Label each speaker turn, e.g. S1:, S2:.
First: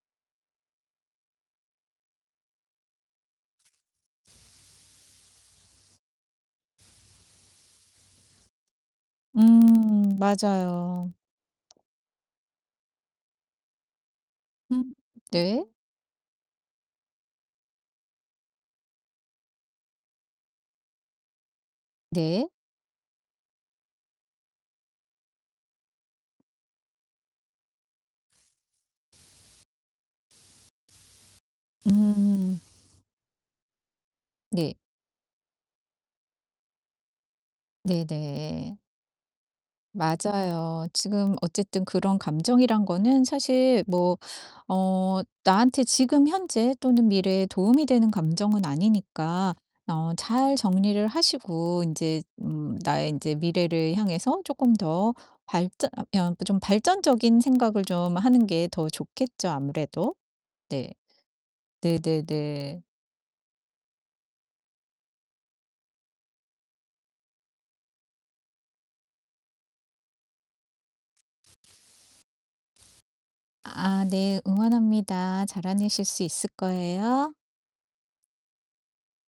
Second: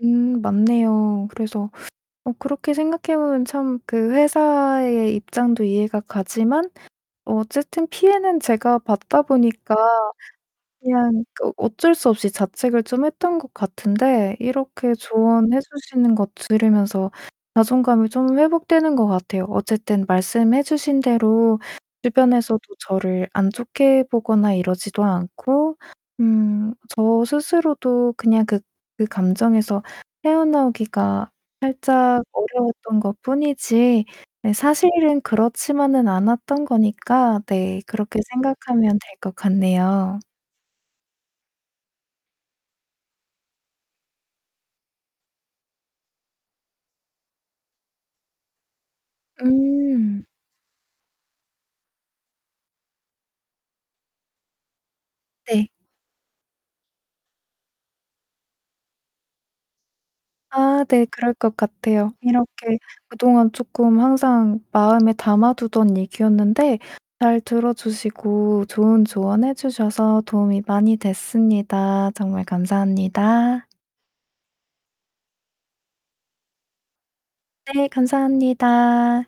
S1: 음 맞네요. 그래서 어 그렇게 생각해 보면 참 그 회사의 입장도 이해가 가지만 어쨌든 피해는 제가 받다 보니까
S2: 음 맞아요.
S1: 그냥 어 어쩔 수 없이 자책을 좀 했던 것 같은데 이렇게
S2: 음
S1: 조언해
S2: 네.
S1: 주시는 거 들으면서 자존감이 좀 회복되는 것 같아요. 어쨌든 말씀해 주신 대로
S2: 네.
S1: 주변에서도 저를 안 좋게 보거나 이러지도 않고 음 저 스스로도 그냥 그 그 감정에서 헤어나오기가 살짝
S2: 음.
S1: 어려웠던 것 뿐이지 네
S2: 네.
S1: 사실은 그렇지만은 않았던 거니까 네 그렇게
S2: 네네.
S1: 생각하면 될 것 같네요.
S2: 맞아요. 지금 어쨌든 그런 감정이란 거는 사실 뭐 어 나한테 지금 현재 또는 미래에 도움이 되는 감정은 아니니까 어
S1: 음.
S2: 잘 정리를 하시고 인제 음 나의 인제 미래를 향해서 쪼끔 더
S1: 네.
S2: 발전 아 그냥 좀 발전적인 생각을 좀 하는 게 더 좋겠죠, 아무래도.
S1: 아
S2: 네.
S1: 네. 그럴 것 같아요. 이렇게
S2: 네네네.
S1: 그동안 쪼끔 항상 마음에 담아 두던 얘기였는데 잘 들어 주시고 좋은 조언해 주셔서 도움이 많이 됐습니다. 정말 감사합니다.
S2: 아 네. 응원합니다. 잘 해내실 수 있을 거예요.
S1: 네. 감사합니다.